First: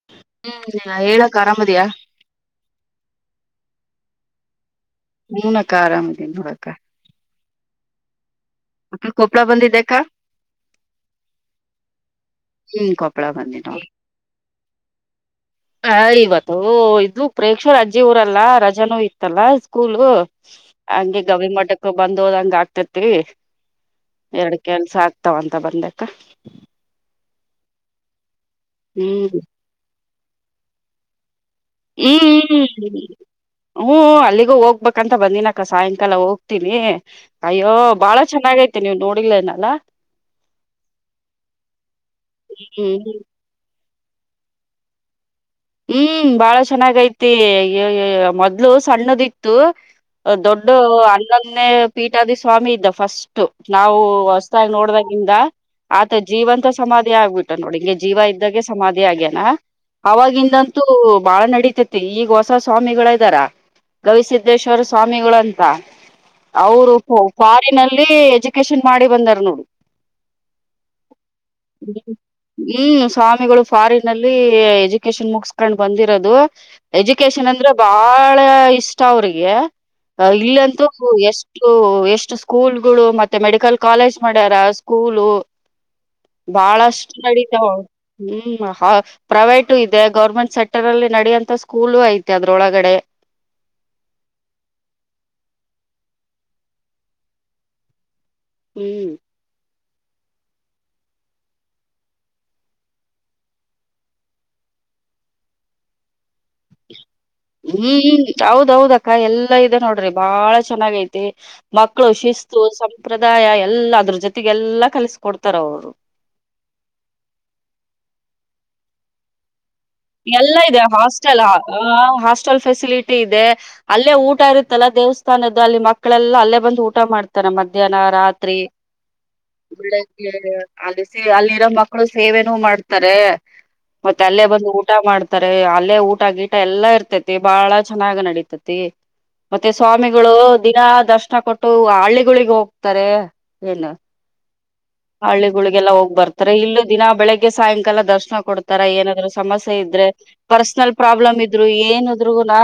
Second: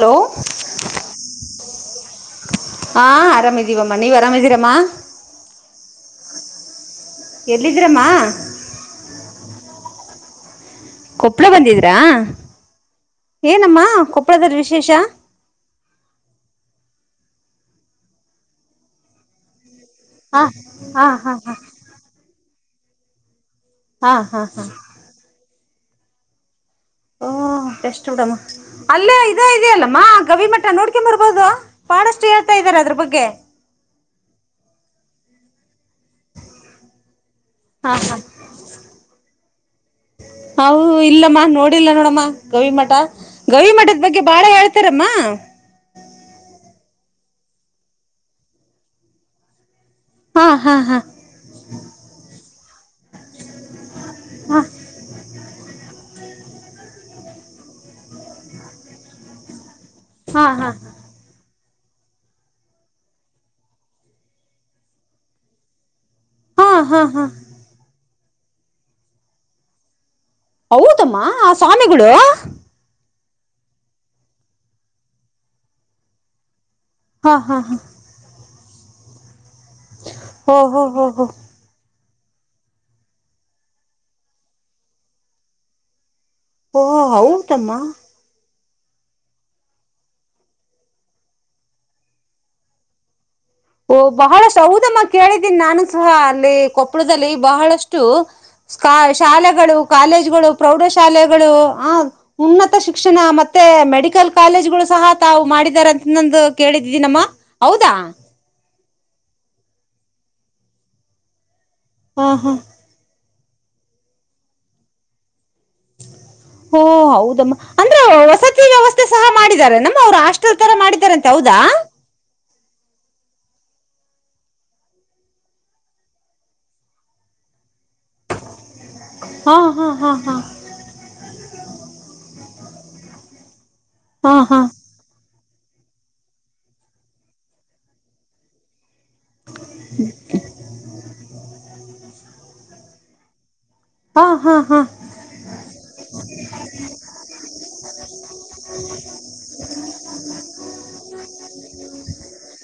Hello ಹ್ಮ್ ಹೇಳಕ್ಕ ಆರಾಮದಿಯಾ ಹ ಆರಾಮಿದೀಿವಾಮ ಮನಿ ವರಾಮದರಮ್ಮ ಹೂನಕ್ಕ ಆರಾಮದೀನ್ ನೋಡಕ್ಕ ಎಲ್ಲಿದ್ದೀರಮ್ಮ ಅಕ್ಕ ಕೊಪ್ಪಳ ಬಂದಿದ್ದಕ್ಕ ಕೊಪ್ಪಳ ಬಂದಿದ್ರಾ ಹ್ಮ್ ಕೊಪ್ಪಳ ಬಂದಿ ನೋ ಏನಮ್ಮ ಕೊಪ್ಪಳದಲ್ಲಿ ವಿಶೇಷ ಆ ಇವತ್ತು ಇದು ಪ್ರೇಕ್ಷಕರ ಅಜ್ಜಿ ಊರಲ್ಲ ರಜನೂ ಇತ್ತಲ್ಲ ಸ್ಕೂಲ್ ಹಾ ಹಾ ಹಂಗಗೆ ಹಾ ಗವಿ ಹಾ ಮಠಕ್ಕ ಬಂದೋದಂಗ ಆಗ್ತೇತ್ರಿ ಹಾ ಹಾ ಎರಡು ಹಾ ಕೆಲ್ಸ ಆಗ್ತಾವಂತ ಬಂದಕ್ಕ ಓ ಬೆಷ್ಟಡಮ್ಮ ಅಲ್ಲೇ ಹ್ಮ್ ಇದ ಇದೆಯಲ್ಲಮ್ಮ ಗವಿ ಮಠ ನೋಡ್ಕ ಬರ್ಬೋದು ಬಹಳಷ್ಟು ಹೇಳ್ತಾ ಹ್ಮ್ ಇದಾರೆ ಅದ್ರ ಬಗ್ಗೆ ಹ್ಮ್ ಅಲ್ಲಿಗೂ ಹೋಗ್ಬೇಕಂತ ಬಂದಿನಕ ಸಾಯಂಕಾಲ ಹೋಗ್ತೀನಿ ಅಯ್ಯೋ ಹಾ ಬಾಳ ಹಾ ಚೆನ್ನಾಗೈತಿ ನೀವ್ ನೋಡಿಲನಲ್ಲ ಹ ಇಲ್ಲಮ್ಮ ನೋಡಿಲ್ಲ ನೋಡಮ್ಮ ಗವಿ ಮಠ ಹ್ಮ್ ಗವಿ ಮಠ ಇದ ಬಗ್ಗೆ ಬಾಳ ಹೇಳ್ತಾರಮ್ಮ ಹ್ಮ್ ಬಾಳ ಚೆನ್ನಾಗೈತಿ ಮೊದ್ಲು ಸಣ್ಣದಿತ್ತು ಹಾ ದೊಡ್ಡ ಹಾ ಹಾ ಅನ್ನೊನೇ ಪೀಠಾದಿ ಸ್ವಾಮಿ ಇದ್ದ ಫಸ್ಟ್ ನಾವು ಹಾ ಹೊಸತಾಗಿ ನೋಡ್ಬೇಕ ಂದ ಆತ್ ಜೀವ ಅಂತ ಸಮಾಧಿ ಆಗ್ಬಿಟ್ಟ ನೋಡಿ ಹಿಂಗೆ ಜೀವ ಇದ್ದಾಗೆ ಸಮಾಧಿ ಆಗ್ಯನಾ ಅವವಾಗಿ ಹಾ ಹಾ ಂತೂ ಬಾಳ ನಡ ಈಗ ಹೊಸ ಸ್ವಾಮಿಗಳ ಇದ್ದಾರ ಗವಿಸಿದ್ದೇಶ್ವರ ಸ್ವಾಮಿಗಳಂತ ಹಾ ಅವರು ಹಾ ಹಾ ಫಾರಿನಲ್ಲಿ ಎಜುಕೇಶನ್ ಮಾಡಿ ಬಂದಾರ್ ನೋಡಿ ಹೌದಮ್ಮ ಆ ಸ್ವಾಮಿಗಳು ಹ್ಮ್ ಸ್ವಾಮಿಗಳು ಫಾರಿನ್ ಅಲ್ಲಿ ಎಜುಕೇಶನ್ ಮುಗಸ್ಕೊಂಡ್ ಬಂದಿರೋದು ಹಾ ಎಜುಕೇಶನ್ ಹಾ ಅಂದ್ರೆ ಹಾ ಬಾಳ ಇಷ್ಟ ಅವ್ರಿಗೆ ಹೋ ಹೋ ಇಲ್ಲಂತೂ ಹೋ ಹೋ ಎಷ್ಟು ಎಷ್ಟು ಸ್ಕೂಲ್ಗಳು ಮತ್ತೆ ಮೆಡಿಕಲ್ ಕಾಲೇಜ್ ಮಾಡ್ಯಾರ ಸ್ಕೂಲು ಓ ಬಹಳಷ್ಟು ನಡತಾವ ಹೌದಮ್ಮ ಹ್ಮ್ ಪ್ರೈವೇಟು ಇದೆ ಗೌರ್ಮೆಂಟ್ ಸೆಕ್ಟರ್ ಅಲ್ಲಿ ನಡೆಯಂತ ಸ್ಕೂಲ್ ಐತಿ ಅದ್ರ ಒಳಗಡೆ ಓ ಬಹಳಷ್ಟು ಹೌದಮ್ಮ ಕೇಳಿದ್ದೀನಿ ನಾನು ಸಹ ಅಲ್ಲಿ ಕೊಪ್ಪಳದಲ್ಲಿ ಬಹಳಷ್ಟು ಹ್ಮ್ ಶಾಲೆಗಳು ಕಾಲೇಜ್ಗಳು ಪ್ರೌಢಶಾಲೆಗಳು ಆ ಉನ್ನತ ಶಿಕ್ಷಣ ಮತ್ತೆ ಮೆಡಿಕಲ್ ಕಾಲೇಜ್ಗಳು ಸಹ ತಾವು ಮಾಡಿದಾರಂತ ನಂದು ಕೇಳಿದ್ದಿದೀ ನಮ್ಮ ಹೌದಾ ಅವುದಕ್ಕ ಎಲ್ಲಾ ಇದೆ ನೋಡ್ರಿ ಬಹಳ ಚೆನ್ನಾಗ ಐತಿ ಮಕ್ಕಳು ಹಾ ಹಾ ಶಿಸ್ತು ಸಂಪ್ರದ ಆದಾಯ ಎಲ್ಲ ಅದ್ರ ಜೊತೆಗೆ ಎಲ್ಲಾ ಕಲಿಸ ಕೊೊಡ್ತಾರೆ ಓ ಹೌದಮ್ಮ ಅಂದ್ರೆ ವಸತಿ ವ್ಯವಸ್ಥೆ ಸಹ ಮಾಡಿದಿದ್ದಾರೆ ನಮ್ಮ ಅವ್ರು ಎಲ್ಲ ಹಾಸ್ಟೆಲ್ ತರ ಇದೆ ಮಾಡಿದಾರಂತೆ ಹಾಸ್ಟೆಲ್ ಹೌದಾ ಹಾಸ್ಟೆಲ್ ಫೆಸಿಲಿಟಿ ಇದೆ ಅಲ್ಲೇ ಊಟ ಇರುತ್ತಲ್ಲ ದೇವಸ್ಥಾನದ್ದು ಅಲ್ಲಿ ಮಕ್ಕಳೆಲ್ಲಾ ಅಲ್ಲೇ ಬಂದು ಊಟ ಮಾಡ್ತಾರ ಮಧ್ಯಾಹ್ನ ರಾತ್ರಿ ಹಾ ಹಾ ಹಾ ಹಾ ಅಲ್ಲಿಸಿ ಅಲ್ಲಿ ಮಕ್ಕಳು ಸೇವೆನೂ ಮಾಡ್ತಾರೆ ಮತ್ತೆ ಅಲ್ಲೇ ಹಾ ಬಂದು ಮಾಡ್ತಾರೆ ಅಲ್ಲೇ ಊಟ ಗೀಟ ಎಲ್ಲಾ ಇರ್ತೇತಿ ಬಾಳ ಚೆನ್ನಾಗ ನಡತತಿ ಮತ್ತೆ ಸ್ವಾಮಿಗಳು ದಿನ ದರ್ಶನ ಕೊಟ್ಟು ಹಳ್ಳಿಗಳಿಗೆ ಹೋಗ್ತಾರೆ ಏನ್ ಹಾ ಹಾ ಹಾ ಹಳ್ಳಿಗಳಿಗೆಲ್ಲ ಹೋಗ್ ಬರ್ತಾರೆ ಇಲ್ಲೂ ದಿನ ಬೆಳಿಗ್ಗೆ ಸಾಯಂಕಾಲ ದರ್ಶನ ಕೊಡ್ತಾರ ಏನಾದ್ ಸಮಸ್ಯೆ ಇದ್ರೆ ಪರ್ಸನಲ್ ಪ್ರಾಬ್ಲಮ್ ಇದ್ರು ಏನಿದ್ರು ನ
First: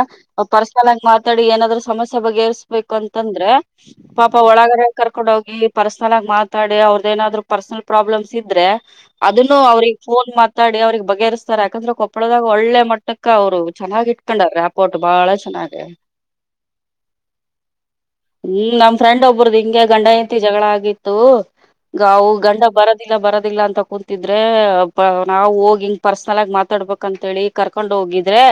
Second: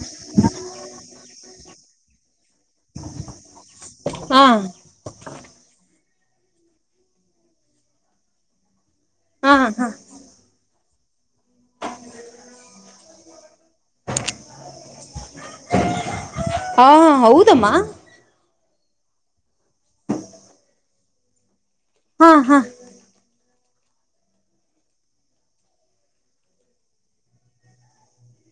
ಪರ್ಸನಲ್ ಆಗಿ ಮಾತಾಡಿ ಏನಾದ್ ಸಮಸ್ಯೆ ಸ ಬಗೆಹರ್ಸ್ಬೇಕು ಅಂತಂದ್ರೆ ಪಾಪ ಒಳಗಡೆ ಕರ್ಕೊಂಡ್ ಹೋಗಿ ಪರ ಚನ್ನಾಗ್ ಮಾತಾಡಿ ಅವ್ರದ ಏನಾದ್ರು ಪರ್ಸನಲ್ ಪ್ರಾಬ್ಲಮ್ಸ್ ಇದ್ರೆ ಹಾ ಅದನ್ನು ಹಾ ಅವ್ರಗ್ ಫೋನ್ ಮಾತಾಡಿ ಅವ್ರಗ್ ಬಗೆಹರಿಸ್ತಾರೆ ಯಾಕಂದ್ರೆ ಕೊಪ್ಪಳದಾಗ ಒಳ್ಳೆ ಮಟ್ಟಕ್ಕ ಅವ್ರು ಚೆನ್ನಾಗಿ ಇಟ್ಕೊಂಡಾರ ಆಪೋಟ್ ಬಾಳ ಚೆನ್ನಾಗ ಹಾ ಹಾ ಹೌದಮ್ಮ ಹ್ಮ್ ನಮ್ ಫ್ರೆಂಡ್ ಒಬ್ಬ್ರದದು ಹಿಂಗೆ ಗಂಡಯತಿ ಜಗಳ ಆಗಿತ್ತು ಅವು ಹಾ ಹಾ ಗಂಡ ಬರೋದಿಲ್ಲ ಬರೋದಿಲ್ಲ ಅಂತ ಕುೂತಿದ್ರೆ ನಾವು ಹೋಗಿಂಗ್ ಪರ್ಸನಲ್ ಆಗ ಮಾ ತಡ್ಬೇಕಕ್ ಅಂತೇಳಿ ಕರ್ಕೊಂಡ್ ಹೋಗಿದ್ರೆ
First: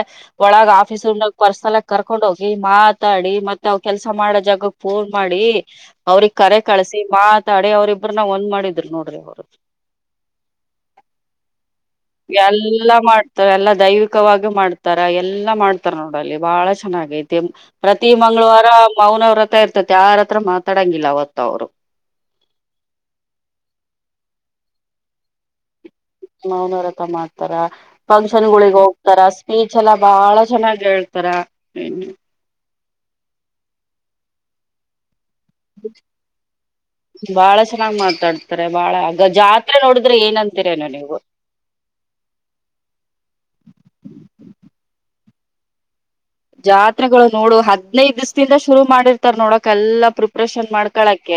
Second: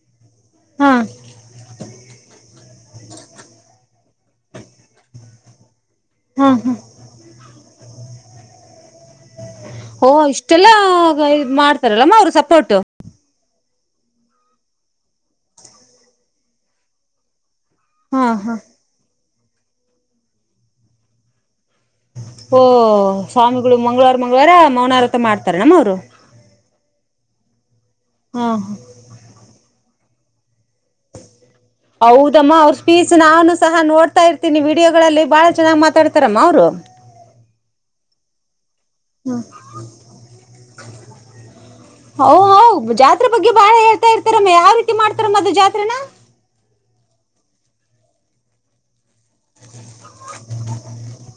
ಒಳಗ್ ಹಾ ಆಫೀಸ್ ಪರ್ಸನಲ್ ಆ ಕರ್ಕೊಂಡ್ ಹೋಗಿ ಮಾತಾಡಿ ಮತ್ತೆ ಅವ ಕೆಲ್ಸ ಮಾಡೋ ಜಾಗಕ್ ಫೋನ್ ಮಾಡಿ ಅವ್ರಿಗೆ ಹಾ ಕರೆ ಹಾ ಕಳಸಿ ಮಾತಾಡಿ ಅವ್ರಿಬ್ಬ್ರನ್ನ ಒಂದ್ ಮಾಡಿದ್ರರು ನೋಡ್ರಿ ಅವ್ರ ಓಹ ಇಷ್ಟೆಲ್ಲ ಮಾಡ್ ಎಲ್ಲಾ ಮಾಡ್ತವೆ ಎಲ್ಲಾ ದೈವಿಕವಾಗಿ ಮಾಡ್ತಾರ ಎಲ್ಲಾ ಮಾಡ್ತಾರ ನೋಡಲ್ಲಿ ಬಾಳ ಚೆನ್ನಾಗೈತಿ ಪ್ರತಿ ಹಾ ಹಾ ಮಂಳವಾರ ಮೌನವ್ರತ ಇರ್ತತಿ ಯಾರ ಹತ್ರ ಮಾತಾಡಂಗಿಲ್ಲ ಅವತ್ತ ಅವ್ರು ಓ ಸ್ವಾಮಿಗಳು ಮಂಳವಾರ ಮಂಗ್ವಾರ ಮೌನಾರತ ಮಾಡ್ತಾರ ನಮ್ಮ ಅವ್ರು ಮೌನವರ ಹತ ಮಾಡ್ತಾರ ಹಾ ಫಂಕ್ಷನ್ ಹಾ ಗಳಿಗೆ ಹೋಗ್ತಾರ ಸ್ಪೀಚ್ ಚಲ ಬಾಳ ಚೆನ್ನಾಗ್ ಹೇಳ್ತಾರ ಹೌದಮ್ಮ ಅವ್ರ ಸ್ಪೀಚ್ ನಾನು ಸಹ ನೋಡ್ತಾ ಇರ್ತೀನಿ ವಿಡಿಯೋಗಳಲ್ಲಿ ಬಾಳ ಚೆನ್ನಾಗ್ ಮಾತಾಡ್ತಾರಮ್ಮ ಅವರು ಬಾಳ ಚೆನ್ನಾಗ್ ಮಾತಾಡ್ತಾರೆ ಬಾಳ ಆಗ ಜಾತ್ರೆ ನೋಡಿದ್ರೆ ಏನಂತೀರೇನು ನೀವು ಹ ಹ ಜಾತ್ರೆ ಬಗ್ಗೆ ಬಾಳ ಹೇಳ್ತಾ ಇರ್ತಾರಮ್ಮ ಯಾವ ರೀತಿ ಮಾಡ್ತಾರಮ್ಮ ಅದು ಜಾತ್ರೆನ ಜಾತ್ರೆಗಳು ನೋಡು ಹದ್ನೈದ ದಿವ್ದಿಂದ ಶುರು ಮಾಡಿರ್ ನೋಡಕ ಎಲ್ಲಾ ಪ್ರಿಪ್ರೇಷನ್ ಮಾಡ್ಕಳಕ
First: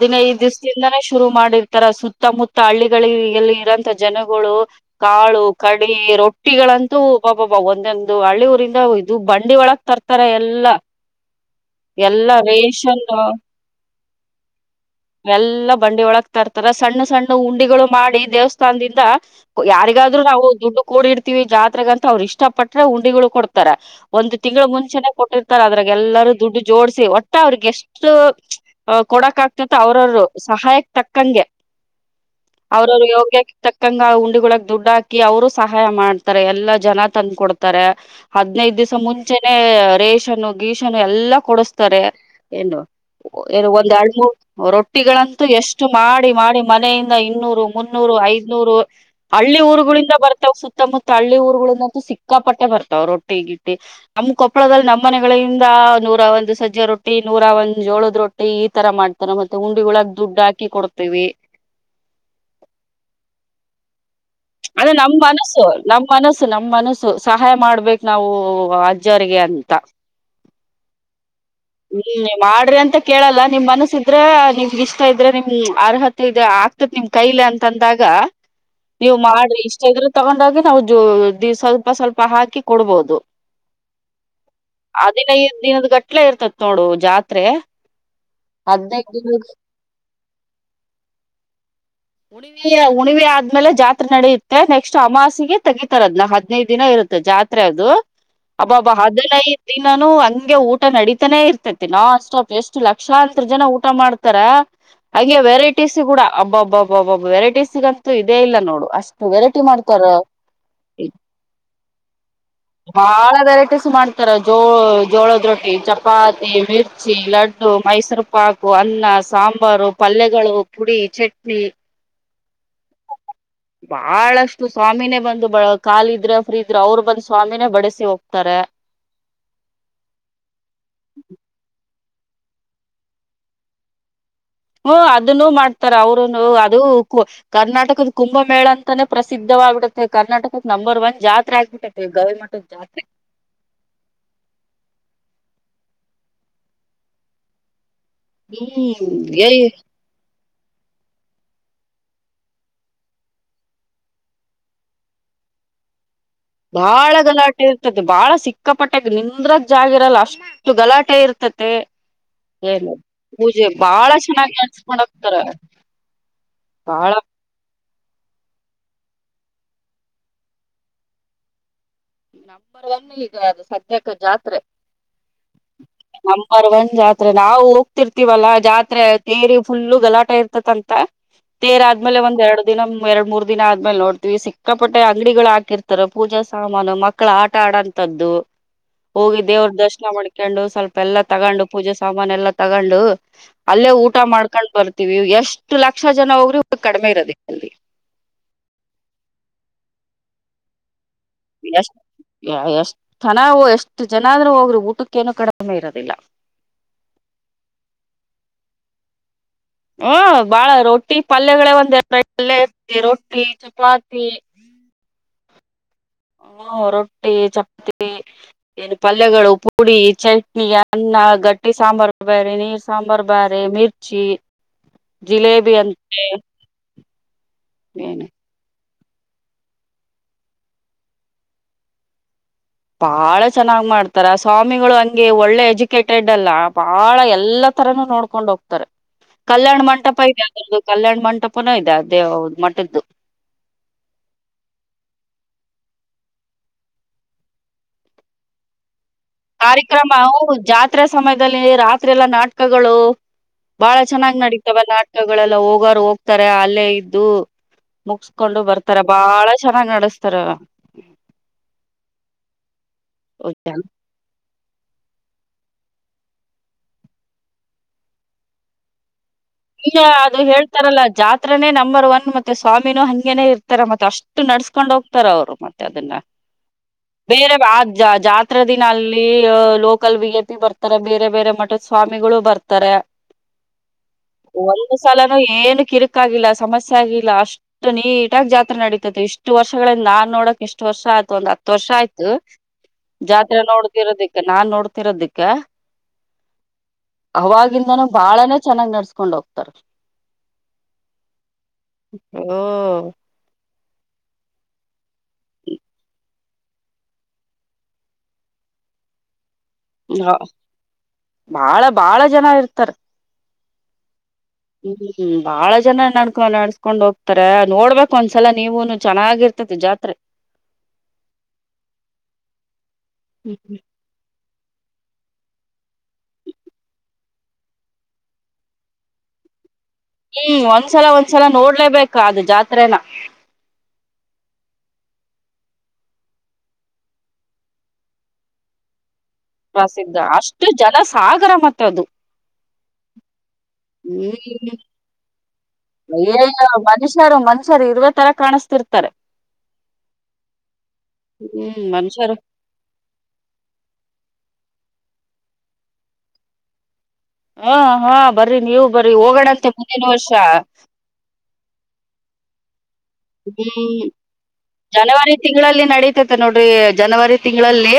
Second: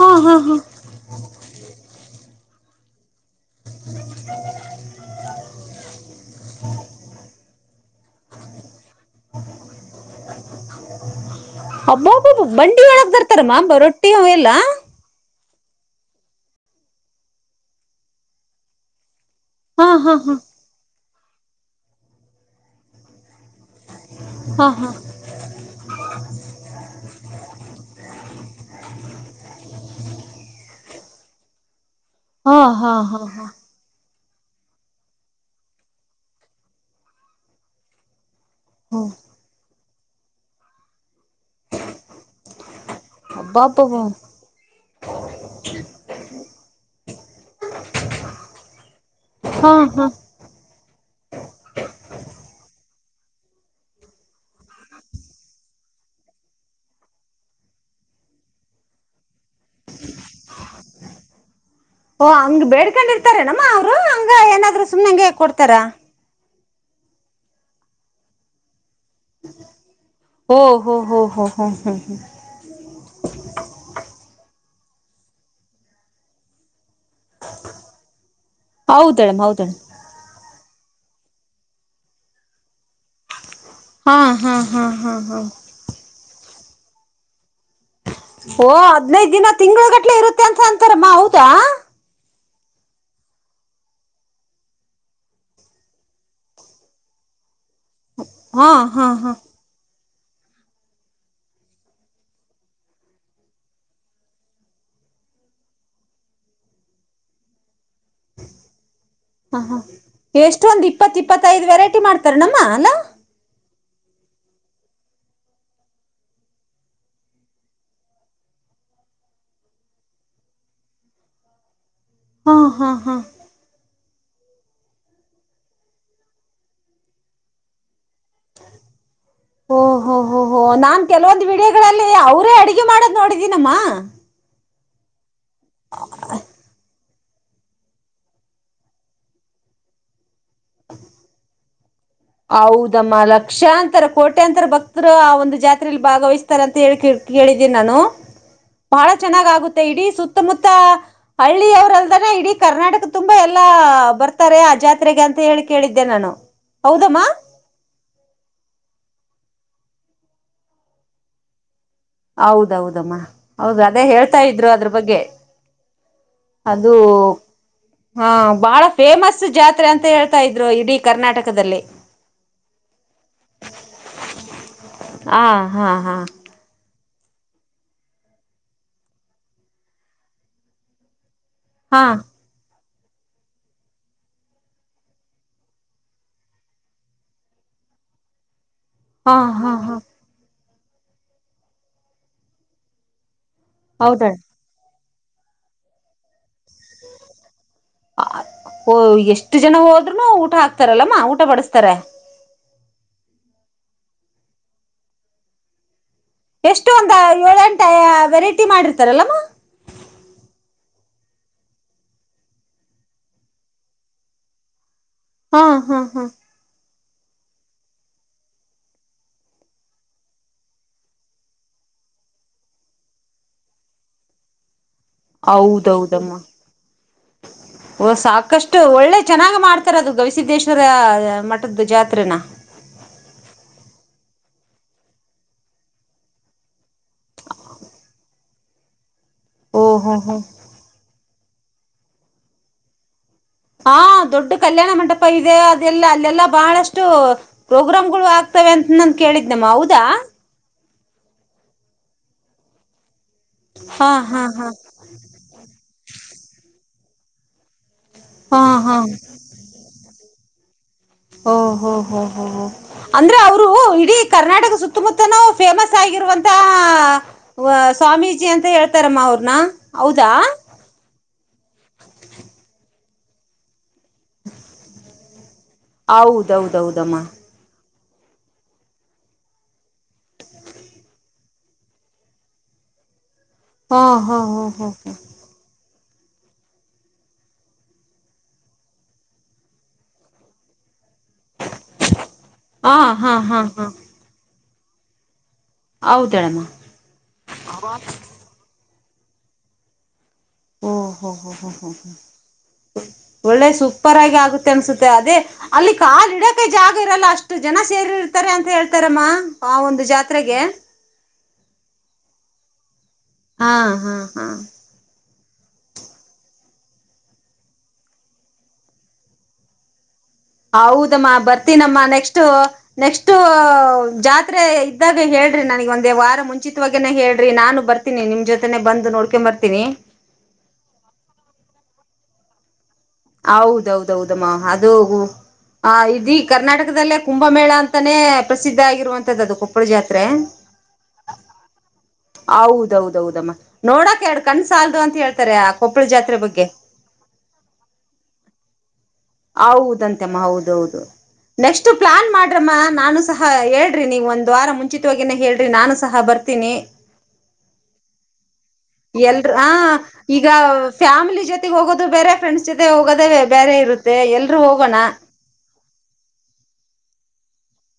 ಹಾ ಹಾ ಹಾ ದಿವ್ಸದಿಂದಾನೇ ಶುರು ಮಾಡಿರ್ತಾರ ಸುತ್ತ ಸುತ್ತಮುತ್ತ ಹಳ್ಳಿಗಳಿಗೆ ಇಲ್ಲಿ ಇರಂತ ಜನಗಳು ಕಾಳು ಕಡಿವಿ ರೊಟ್ಟಿಗಳಂತೂ ಅಬಬ ಒಂದೊಂದು ಹಳ್ಳಿಊರಿಂದ ಬಂಡಿ ಒಳಗ್ ತರ್ತಾರೆ ಎಲ್ಲಾ ಎಲ್ಲಾ ಅಬ್ಬಬ್ಬಬ್ಬ ಬಂಡಿ ರೇಷನ್ ಒಳಗ್ ತರ್ತಾರಮ್ಮ ರೊಟ್ಟಿ ಅವೆಲ್ಲ ಎಲ್ಲಾ ಬಂಡಿ ಒಳಗ್ ತರ್ತಾರ ಸಣ್ಣ ಸಣ್ಣ ಉಂಡಿಗಳು ಮಾಡಿ ದೇವಸ್ಥಾನದಿಂದ ಹಾ ಹಾ ಯಾರಿಗಾದ್ರು ಹಾ ನಾವು ದುಡ್ಡು ಕೂಡಿಇಡ್ತಿವಿ ಜಾತ್ರೆ ಬಂತ ಅವ್ರು ಇಷ್ಟ ಪಟ್ಟ್ರೆ ಉಂಡಿಗಳು ಕೊಡ್ತ ರ್ತಾರ ಒಂದು ತಿಂಗಳ ಹಾ ಹಾ ಮುಂಚೆನೇ ಕೊಟ್ಟಿರ್ತಾರ ಅದ್ರಾಗ್ ಎಲ್ಲರೂ ದುಡ್ಡು ಜೋಡಸಿ ಒಟ್ಟ ಅವ್ರಿಗೆ ಎಷ್ಟು ಅ ಕೊಡಕ್ ಆಗ್ತತ್ತೆ ಅವ್ರವ್ರು ಸಹಾಯಕ್ ತಕ್ಕಂಗೆ ಹಾ ಹಾ ಅವ್ರವ್ರು ಹಾ ಹಾ ಯೋಗ್ಯಕ್ಕೆ ತಕ್ಕಂಗ ಉ ಹುಂಡಿವಳಗ್ ದುಡ್ಡು ಹಾಕಿ ಅವರು ಸಹಾಯ ಮಾಡ್ತಾರೆ ಎಲ್ಲಾ ಜನ ತಂದ್ ಕೊಡ್ತಾರೆ ಹದ್ನೈದ್ ದಿಸ ಮುಂಚೆನೆೇ ರೇಷನ್ನು ಗೀಷನ್ನು ಎಲ್ಲಾ. ಕೊಡಿಸ್ತಾರೆ ಏನು ಒಂದ್ ಅಬ್ಬಬ್ಬಬ್ಬಾ ಎಲ್ಡ್ ಮೂರ್. ರೊಟ್ಟಿಗಳಂತೂ ಎಷ್ಟು ಮಾಡಿ ಮಾಡಿ ಮನೆಯಿಂದ ಇನ್ನೂರು ಮುನ್ನೂರು ಐದ್ನೂರು ಹಳ್ಳಿ. ಹಳ್ಳಿ ಹಾ ಹಾ ಊರುಗಳಿಂದ ಬರ್ತಾವ್ ಸುತ್ತಮುತ್ತ ಹಳ್ಳಿ ಊರುಗಳಿಂದಂತೂ ಸಿಕ್ಕಾಪಟ್ಟೆ ಬರ್. ರೊಟ್ಟಿ ಗಿಟ್ಟಿ ನಮ್ ಕೊಪ್ಪಳದಲ್ ನಮ್ಮ್ ಮನೆಗಳಿಂದ ನೂರ ಒಂದು ಸಜ್ಜೆ ರೊಟ್ಟಿ ನೂರ ಒಂದ್. ಜೋಳುದ್ ರೊಟ್ಟಿ ಈತರ ಮಾಡ್ತಾರ ಮತ್ತೆ ಉಂಡಿಒಳಗ್ ದುಡ್ಡು ಹಾಕಿ ಕೊಡ್ತೀವಿ. ಓ ಹಂಗ್ ಬೇಡ್ಕಂಡಿರ್ತಾರೆನಮ್ಮ ಅವ್ರು. ಅದ್ ನಮ್ ಮನಸು ನಮ್ ಮನಸು ನಮ್ ಮನಸು ಸಹಾಯ ಮಾಡ್ಬೇಕ್ ನಾವು. ಅಜ್ಜರಿಗೆ ಅಂತ. ಓ ಹೋ ಹೋ ಹೋ ಹೋ ಹ್ಮ್ ಹ್ಮ್ ಹ್ಮು ಮಾಡ್ರಿ ಅಂತ ಕೇಳಲ್ಲ ನಿಮ್ ಮನಸ್ ಇದ್ರೆ ನಿಮ್. ಇಷ್ಟ ಇದ್ರೆ ನಿಮ್ ಅರ್ಹತೆ ಇದೆ ಆಗ್ತತ್ ನಿಮ್ ಕೈಲಿ ಅಂತಂದಾಗ. ನೀವ್ ಹೌದಳಮ್ಮ ಮಾಡು ಹೌದಳ ಇಷ್ಟ ಇದ್ರೆ ತಗೊಂಡೋಗಗ್ ಇಲ್ಲ ನಾವ್ ಜೋ ದಿ ಸ್ವಲ್ಪ ಸ್ವಲ್ಪ ಹಾಕಿ ಕೊಡ್ಬೋದು. ಹಾ ಹಾ ಹಾ ಹಾ ಹಾ ಆದಿನೈದ್ ದಿನುದ್ ಗಟ್ಲೆ ಇರ್ತತ್ ನೋಡು ಜಾತ್ರೆ. ಓ ಹದ್ನೈದು ಹದ್ನೈದ್ ದಿನದ ದಿನ ತಿಂಗಳುಗಟ್ಲೆ ಇರುತ್ತೆ ಅಂತ ಅಂತಾರಮ್ಮ ಹೌದಾ. ಉಣಿವೆ ಉಣಿವೆ ಆದ್ಮೇಲೆ ಜಾತ್. ಜಾತ್ರೆ ನಡೆಯುತ್ತೆ ನೆಕ್ಸ್ಟ್ ಅಮಾಸಿಗೆ ತೆಗಿತಾರದ್ನ ಹದಿನೈದ್ ದಿನ ಇರುತ್ತೆ ಜಾತ್. ಜಾತ್ರೆ ಅದು ಹಾ ಅಬ್ಬಬ್ಬ ಹಾ ಹಾ ಹದಿನೈದ್ ದಿನ. ನೂ ಹಂಗೆ ಊಟ ನಡೀತಾನೆ ಇರ್ತೇತಿ ನಾನ್ ಸ್ಟಾಪ್ ಎಷ್ಟು ಲಕ್ಷಾಂತ್ರು ಜನ ಊಟ ಮಾಡ್ತಾರ. ಹಂಗೆ ವೆರೈಟೀಸ್ ಕೂಡ ಅಬ್ಬಬ್ಬಬ್ಬಬ ವೆರೈಟೀಸಗಂತೂ ಇದೇ ಇಲ್ಲ ನೋಡು. ಅಷ್ಟು ಹಾ ವೆರೈಟಿ ಹಾ ಮಾಡ್ತಾರ ಎಷ್ಟು ಒಂದ್ ಇ ಇಪ್ಪತ್ ಇಪ್ಪತ್ತೈದ್ ವೆರೈಟಿ ಮಾಡ್ತಾರನಮ್ಮ ಅಲ್ಲ ಬಾಳ ವೆರೈಟಿಸ್. ಮಾಡ್ತಾರ ಜೋಳ್ ಜೋಳದ್ ರೊಟ್ಟಿ ಚಪಾತಿ ಮಿರ್ಚಿ ಲಡ್ಡು ಮೈಸೂರು ಪಾಕು ಹತ್. ಅನ್ನ ಸಾಂಬಾರು ಪಲ್ಯಗಳು ಪುಡಿ ಚಟ್ನಿ. ಹ ಹ ಹ. ಬಾಳಷ್ಟು ಸ್ವಾಮಿನೇ ಬಂದು ಬ ಕಾಲ್ ಇದ್ರ ಫ್ರೀ ಇದ್ರ ಅವ್ರು ಬಂದು ಸ್ವಾಮಿನೇ ಬಡಸಿ ಹೋಗ್ತಾರೆ. ಓ ಹೋ ಹೊ ಹೊ ನಾ ಕೆಲವೊಂದ್ ವಿಡಿಯೋಗಳಲ್. ಳ್ಳಿ ಅವ್ರೇ ಅಡಿಗೆ ಮಾಡಿದ್ ನೋಡಿದಿನಮ್ಮಾ. ಹ್ಮು ಅದುನ್ನು ಮಾಡ್ತಾರ ಅವ್ರುನು ಅದು. ಕೂ ಕರ್ನಾಟಕದ್ ಕುಂಭಮೇಳ ಅಂತಾನೇ ಪ್ರಸಿದ್ಧವಾಗ್ಬಿಟೈತೆ ಕರ್ನಾಟಕಕ್ ನಂಬರ್ ಒನ್ ಜಾತ್ರೆ ಆಗ್ಬಿಟ್ಟೆತ್. ಹೌದಮ್ಮ ಲಕ್ಷಾಂತರ ಕೋಟ್ಯಾಂತರ ಭಕ್ತತ್ರು ಆ ಒಂದು. ಜಾತ್ರೆಯಲ್ಲಿ ಭಾಗವಹಿಸ್ತಾರಂತ್ ಹೇಳ್ ಕೇಳ್ ಕೇಳಿದ್ದೆನ್ ನಾನು. ಬಾಳ ಹ್ಮ್ ಚೆನ್ನಾಗ್ ಏಯ್ ಆಗುತ್ತೆ ಇಡೀ ಸುತ್ತಮುತ್ತಾ. ಹಳ್ಳಿ ಅವ್ರಲ್ದಾನೆ ಇಡೀ ಕರ್ನಾಟಕೂದ್ ತುಂಬಾ ಎಲ್ಲಾ ಬರ್ತಾರೆ ಆ ಜಾತ್ರೆಗೆ ಅಂತ ಹೇಳಿ ಕೇಳಿದ್ದೆ ನಾನು. ಬಾಳ ಹೌದಮ್ಮ ಗಲಾಟೆ ಇರ್ತತೆ ಬಾಳ ಸಿಕ್ಕಾಪಟ್ಟೆ ನಿಂದ್ರಗ್. ಜಾಗ್ ಇರಲ್ಲ ಅಷ್ಟು ಗಲಾಟೆ ಇರ್ತತೆ. ಏನು ಹೌದೌದಮ್ಮ ಪೂಜೆ ಹೌದು ಅದೇ ಬಾಳ ಹೇಳ್ತಾ ಚೆನ್ನಾಗಿ ಇದ್ರು ಅದ್ರು ನಡ್ಸ್ಕೊಂಡ್ ಬಗ್ಗೆ. ಹೋಗ್ತಾರ ಅದೂ. ಬಾಳ ಹಾ ಬಾಳ ಫೇಮಸ್ ಜಾತ್ರೆ ಅಂತ ಹೇಳ್ತಾ ಇದ್ರು ಇಡೀ ಕರ್ನಾಟಕದಲ್ಲಿ. ನಂಬರ್ ಒನ್ ಈಗ ಅದು ಸದ್ಯಕ ಜಾತ್ರೆ. ಹ ಹ ಹ. ತ್ತ್ರೆ ನಾವು ಹೋಗ್ತಿರ್ತಿವಲ್ಲಾ ಜಾತ್ರೆ ತೇರಿ ಫುಲ್ಲು ಗಲಾಟೆ ಇರ್ತತಂತ. ತೇರ್ ಹಾ ಆದ್ಮೇಲೆ ಒಂದ್ ಎರಡ್ ದಿನ. ಎರಡ್ ಮೂರ್ ದಿನ ಆದ್ಮೇಲೆ ನೋಡ್ತಿವಿ ಸಿಕ್ಕಪಟ್ಟೆ ಅಂಗಡಿಗಳು ಹಕಿರ್ತಾರ ಪೂಜಾ ಸಮಾನ್. ನಾವ್ ನಮ್ ಮಕ್ಳು ಆಟ ಆಡಂತದ್ದು ಹಾ ಹೋಗಿ ದೇವ್ರ ಹಾ ಹಾ ದರ್ಶನ ಮಾಡ್ಕೊಂಡು. ಸ್ವಲ್ಪ ಎಲ್ಲಾ ತಗಂಡು ಪೂಜೆ ಸಾಮಾನೆಲ್ಲ ತಗಂಡು ಅಲ್ಲೇ ಊಟ ಹೌದಾ ಮಾಡ್ಕೊಂಡ್ ಬರ್ತ. ಎಷ್ಟು ಲಕ್ಷ ಜನ ಹೋಗ್ರಿ ಕಡಿಮೆ ಇರೋದೆ ಅಲ್ಲಿ. ಆ ಎಷ್ಟು ಜನ ಹೋದ್ರೂನು ಊಟ ಹಾಕ್ತಾರಲಮ. ಎಷ್ಟ ಎಷ್ಟ್ ತನವೋ ಎಷ್ಟ. ಎಷ್ಟು ಜನಾದ್ರು ಹೋಗ್ರಿ ಊಟಕ್ಕೇನು ಕಾಡ್ಮೇ ಇರೋದಿಲ್ಲ. ಎಷ್ಟು ಒಂದ ಏಳ್ ಎಂಟ ವೆರೈಟಿ ಮಾಡಿರ್ತಾರಲ್ಲಮ್ಮ. ಹ ಬಾಳ ರೊಟ್ಟಿ ಪಲ್ಯಗಳೇ ಒಂದ ಇ ರೊಟ್ಟಿ ಚಪಾತಿ. ಹಾ ಹಾ [inaudible] ಹ ರ [unintelligible] ಚಾಪಾತಿ ಏನು ಪಲ್ಯಗಳು, ಪುಡಿ ಚಟ್ನಿ, ಅನ್ನ, ಗಟ್ಟಿ ಸಾಂಬಾರು. ಬ್ಯಾರಿ ನೀರು ಸಾಂಬಾರಾರ್ ಬ್ಯಾರಿ ಮಿರ್ಚಿ [unintelligible] ಜಿಲೇಬಿ ಅಂತೆ ಹೌದೌದಮ್ಮ, ಏನು ಸಾಕಷ್ಟು ಅಷ್ಟು ಒಳ್ಳೆ ಚೆನ್ನಾಗ್ ಮಾಡ್ತಾರ ಅದು ಗವಿಸಿದ್ದೇಶ್ವರ ಮಠದ್ದು ಜಾತ್ರೆನ. ಬಾಳ ಚೆನ್ನಾಗ್ ಮಾಡ್ತಾರ. ಸ್ವಾಮಿಗಳು ಹಂಗೆ ಒಳ್ಳೆ ಎಜುಕೇಟೆಡ್ ಅಲ್ಲ ಬಾಳ ಎಲ್ಲ- ತರನ ನೋಡ್ಕೊಂಡ್ ಹೋಗ್ತಾರೆ. ಕಲ್ಯಾಣ ಓ ಹೋ ಮಂಟಪ ಹೋ ಇದೆ. ಅದ್ರದ್ದು ಕಲ್ಯಾಣ ಮಂಟಪನೂ ಇದೆ ಅದೇ ಮಟದ್ದು. ಹಾ, ದೊಡ್ಡ ಕಲ್ಯಾಣ ಮಂಟಪ ಇದೆ. ಅದೆಲ್ಲಾ ಅಲ್ಲೆಲ್ಲಾ ಬಹಳಷ್ಟು ಪ್ರೋಗ್ರಾಮ್ ಗಳು ಆಗ್ತ- ವೆ [inaudible] ಕಾರ್ಯಕ್ರಮವು ಜಾತ್ರೆ ಸಮಯದಲ್ಲಿ ರಾತ್ರಿ ಎಲ್ಲಾ ನಾಟಕಗಳು. ಬಾಳ ಹಾ ಚೆನ್ನಾಗ್ ಹಾ ಹಾ ನಡೀತವೆ ನಾಟಕಗಳೆಲ್ಲ ಹೋಗಾರ ಹೋಗ್ತಾರೆ ಅಲ್ಲೇ ಇದ್ದು. -ಮುಗಸ್ಕೊಂಡು ಹಾ ಬರ್ತಾರ ಹಾ ಬಾಳ ಚೆನ್ನಾಗ್ ನಡೆಸ್ತಾರ. ಓ ಹೋ, ಹೋ ಹ ಅಂದ್ರೆ ಅವರು ಇಡೀ ಕರ್ನಾಟಕ ಸುತ್ತಮುತ್ತನೂ ಫೇಮಸ್ ಆಗಿರುವಂತಹ ಸ್ವಾಮೀಜಿ ಅಂತ ಹೇಳ್ತಾರಮ್ಮ. ಅವ್ರು- ಈಗ ಅದು ಹೇಳ್ತಾರಲ್ಲ ಜಾತ್ರನೇ ನಂಬರ್ ಒನ್ ಮತ್ತೆ ಸ್ವಾಮಿನೂ ಹಂಗೆನೆ ಇರ್ತಾರ ಮತ್ತೆ. ಅಷ್ಟು ನಡ್ಸ್ಕೊಂಡ್ ಹೋಗ್ತಾರ. ಅವ್ರು ಮತ್ತೆ ಅದನ್ನ ಹೌದೌದೌದಮ್ಮ ಬೇರೆ- ಜ ಜಾತ್ರೆ ದಿನ ಅಲ್ಲಿ ಲೋಕಲ್ ವಿ, ಎ ಪಿ, ಬರ್ತಾರೆ. ಬೇರೆ- ಬೇರೆ ಮಠದ ಸ್ವಾಮಿಗಳು ಬರ್ತಾರೆ. ಹ [inaudible] ಹಾ, ಹಾ ಹಾ ಹಾ ಒಂದ್ ಸಲಾನ ಏನ್ ಕಿರಿಕ್- ಗಲ್ಲ ಸಮಸ್ಯೆ ಆಗಿಲ್ಲ ಅಷ್ಟು ನೀಟಾಗಿ ಜಾತ್ರೆ ನಡೀತದೆ. ಇಷ್ಟು ವರ್ಷಗಳಿಂದ ನಾನ್ ನೋಡಕ್ ಇಷ್ಟು ವರ್ಷ ಮತ್ತ ಒಂದಹತ್ತುವರ್ಷ ಆಯ್ತು ಹಾ ಹಾ ಹಾ ಜಾತ್ರೆ ಹಾ ನೋಡ್ತಿರೋದಿಕ್ಕೆ. ನಾನ್ ನೋಡ್ತಿರೋದಿಕ್ಕೆ- ಹೌದಳಮ್ಮ [inaudible] ಅವಾಗಿಂದಾನ ಬಾಳನೆೇ ಚೆನ್ನಾಗ್ ನಡ್ಸ್ಕೊಂಡ್ ಹೋಗ್ತ, ತ್ತರ್ [inaudible] ಓ ಹೋ ಹ ಹ ಹ ಹ ಓ ಒಳ್ಳೆ ಸಪ್ [unintelligible] ಸೂಪರಾಗಿ ಆಗುತ್ತೆ ಅನ್ಸುತ್ತೆ, ಅದೇ ಅಲ್ಲಿ ಕಾಲ ಇಡೋಕೆ ಜಾಗ ಇರಲ್ಲ ಅಷ್ಟು ಜನ ಸೇರಿರ್ತಾರೆ ಅಂತ ಹೇಳ್ತಾರೆ. ಕ್ರಮ [inaudible] ಹ [unintelligible] ಬಾಳ- ಬಾಳ ಜನ ಇರ್ತಾರೆ. ಹಾ, ಹಾ, ಹಾ ಹ್ಮ್, ಬಾಳ ಜನ ನಡ್ಕೊ -ನಡ್ಸ್ಕೊಂಡ್ ಹೋಗ್ತಾರೆ. ನೋಡ್ಬೇಕ್ ಒಂದ್ಸಲ ನೀವುನು ಚೆನ್ನಾಗಿರ್ತತಿ ಜಾತ್ರೆ. ಹೌದಮ್ಮ ಬರ್ತೀನಮ್ಮ ನೆಕ್ಸ್ಟ್- ನೆಕ್ಸ್ಟ್ ಹ್ಮ್ ಜಾತಿ- ಇದ್ದಾಗ ಹೇಳ್ರಿ ನನಗೆ ಒಂದೇ ವಾರ ಮುಂಚಿತವಾಗನೆೇ ಹೇಳ್ರಿ. ನಾನು ಬರ್ತೀನಿ ನಿಮ್ ಜೊತೆನೆೇ ಬಂದು ನೋಡ್ಕೊಂಬ ಬರ್ತೀನಿ [inaudible] ಹ್ಮ್, ಒಂದ್ಸಲ -ಒಂದ್ಸಲ ನೋಡ್ಲೇಬೇಕ ಅದು ಜಾತ್ರೆ. ಹೌದ, ಹೌದಮ್ಮ ಅದು ಹ ಆ ಇಡೀ ಕರ್ನಾಟಕದಲ್ಲೇ ಕುಂಭಮೇಳ ಅಂತಾನೇ ಪ್ರಸಿದ್ಧ ಆಗಿರುವಂತ ಪ್ರಸಿದ್ಧ ಅಷ್ಟು ಜನ ಸಾಗರ ಮತ್ತೆ ಅದು. ಹೌದೌದೌದಮ್ಮ ನೋಡಕ ಎರಡು ಹ್ಮ್ ಕಣಸಾಲ್ದು ಅಂತ ಹೇಳ್ತಾರೆ ಆ ಕೊಪ್ಪಳ ಜಾತ್ರೆ ಬಗ್ಗೆ. ಮನುಷರ್ ಇರುತ್ತರಕಾಣ [unintelligible] ಹೌದಂತೆ ಅಮ್ಮ, ಹೌದೌದು- ಹ್ಮ್ ನೆಕ್ಸ್ಟ್ ಪ್ಲಾನ್ ಮನುಷ್ಯರು ಮಾಡ್ರಮ್ಮ ನಾನು ಸಹಾ ಹೇಳ್ರಿ ನೀವ್ನಗ ಒಂದ ದ್ವಾರ ಮುಂಚಿತವವಾಗಿನ ಹೇಳ್ರಿ ನಾನು ಸಹ ಬರ್ತೀನಿ. ಹ ಹಾ - ಬರ್ರಿ ನೀವು ಬರ್ರಿ [inaudible] ಎಲ್ ಹಾ, ಹೋಗೋಣಂತೆ ಮುಂದಿನ ವರ್ಷ ಈಗ ಫ್ಯಾಮಿಲಿ ಜೊತೆಗೆ ಹೋಗೋದು ಬೇರೆ ಫ್ರೆಂಡ್ಸ್ ಹೋಗೋದೇ ಬೇರೆ ಹ್ಮ್ ಇರುತ್ತೆ. ಎಲ್ರೂ ಹೋಗೋಣ ಜನವರಿ ತಿಂಗಳಲ್ಲಿ ನಡಿತತೆ ನೋಡ್ರಿ, ಜನವರಿ ತಿಂಗಳಲ್ಲಿ.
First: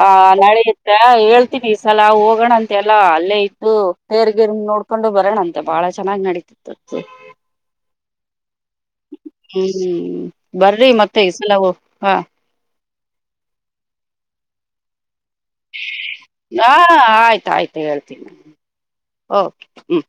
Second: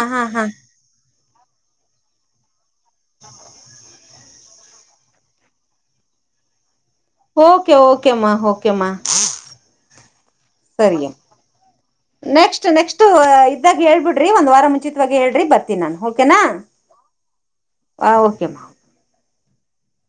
ಹಾ, ನಾಳೆ ಇತ್ತ ಹೇಳ್ತೀನಿ ಈ ಸಲ ಹೋಗೋಣ ಅಂತೆ ಎಲ್ಲ ಅಲ್ಲೇ ಇದ್ದು ತೇರರ್ಗೇರ್ ನೋಡ್ಕೊಂಡು ಬರೋಣ ಅಂತೆ ಬಾಳ ಚೆನ್ನಾಗ್ ನಡೀತಿತ್ತು. ಓಕೆ, ಓಕೆಮ್ಮ- ಓಕೆಮ್ಮ- ಹ್ಮ್ ಬರ್ರಿ ಸರಿ ಮತ್ತೆ ಈ ಸಲವು ಹಾ ಇದಾಗ ಹೇಳ್ಬಿಡ್ರಿ ಒಂದ್ ವಾರ ಮುಂಚಿತವಾಗಿ ಹೇಳ್ರಿ ಬರ್ತೀನಿ ನಾನು ಓಕೆನಾ ಹಾ ಆಯ್ತ ಆಯ್ತು ಹೇಳ್ತೀನಿ ಓಕೆಮ್ಮ ಓಕೆ ಹ್ಮ್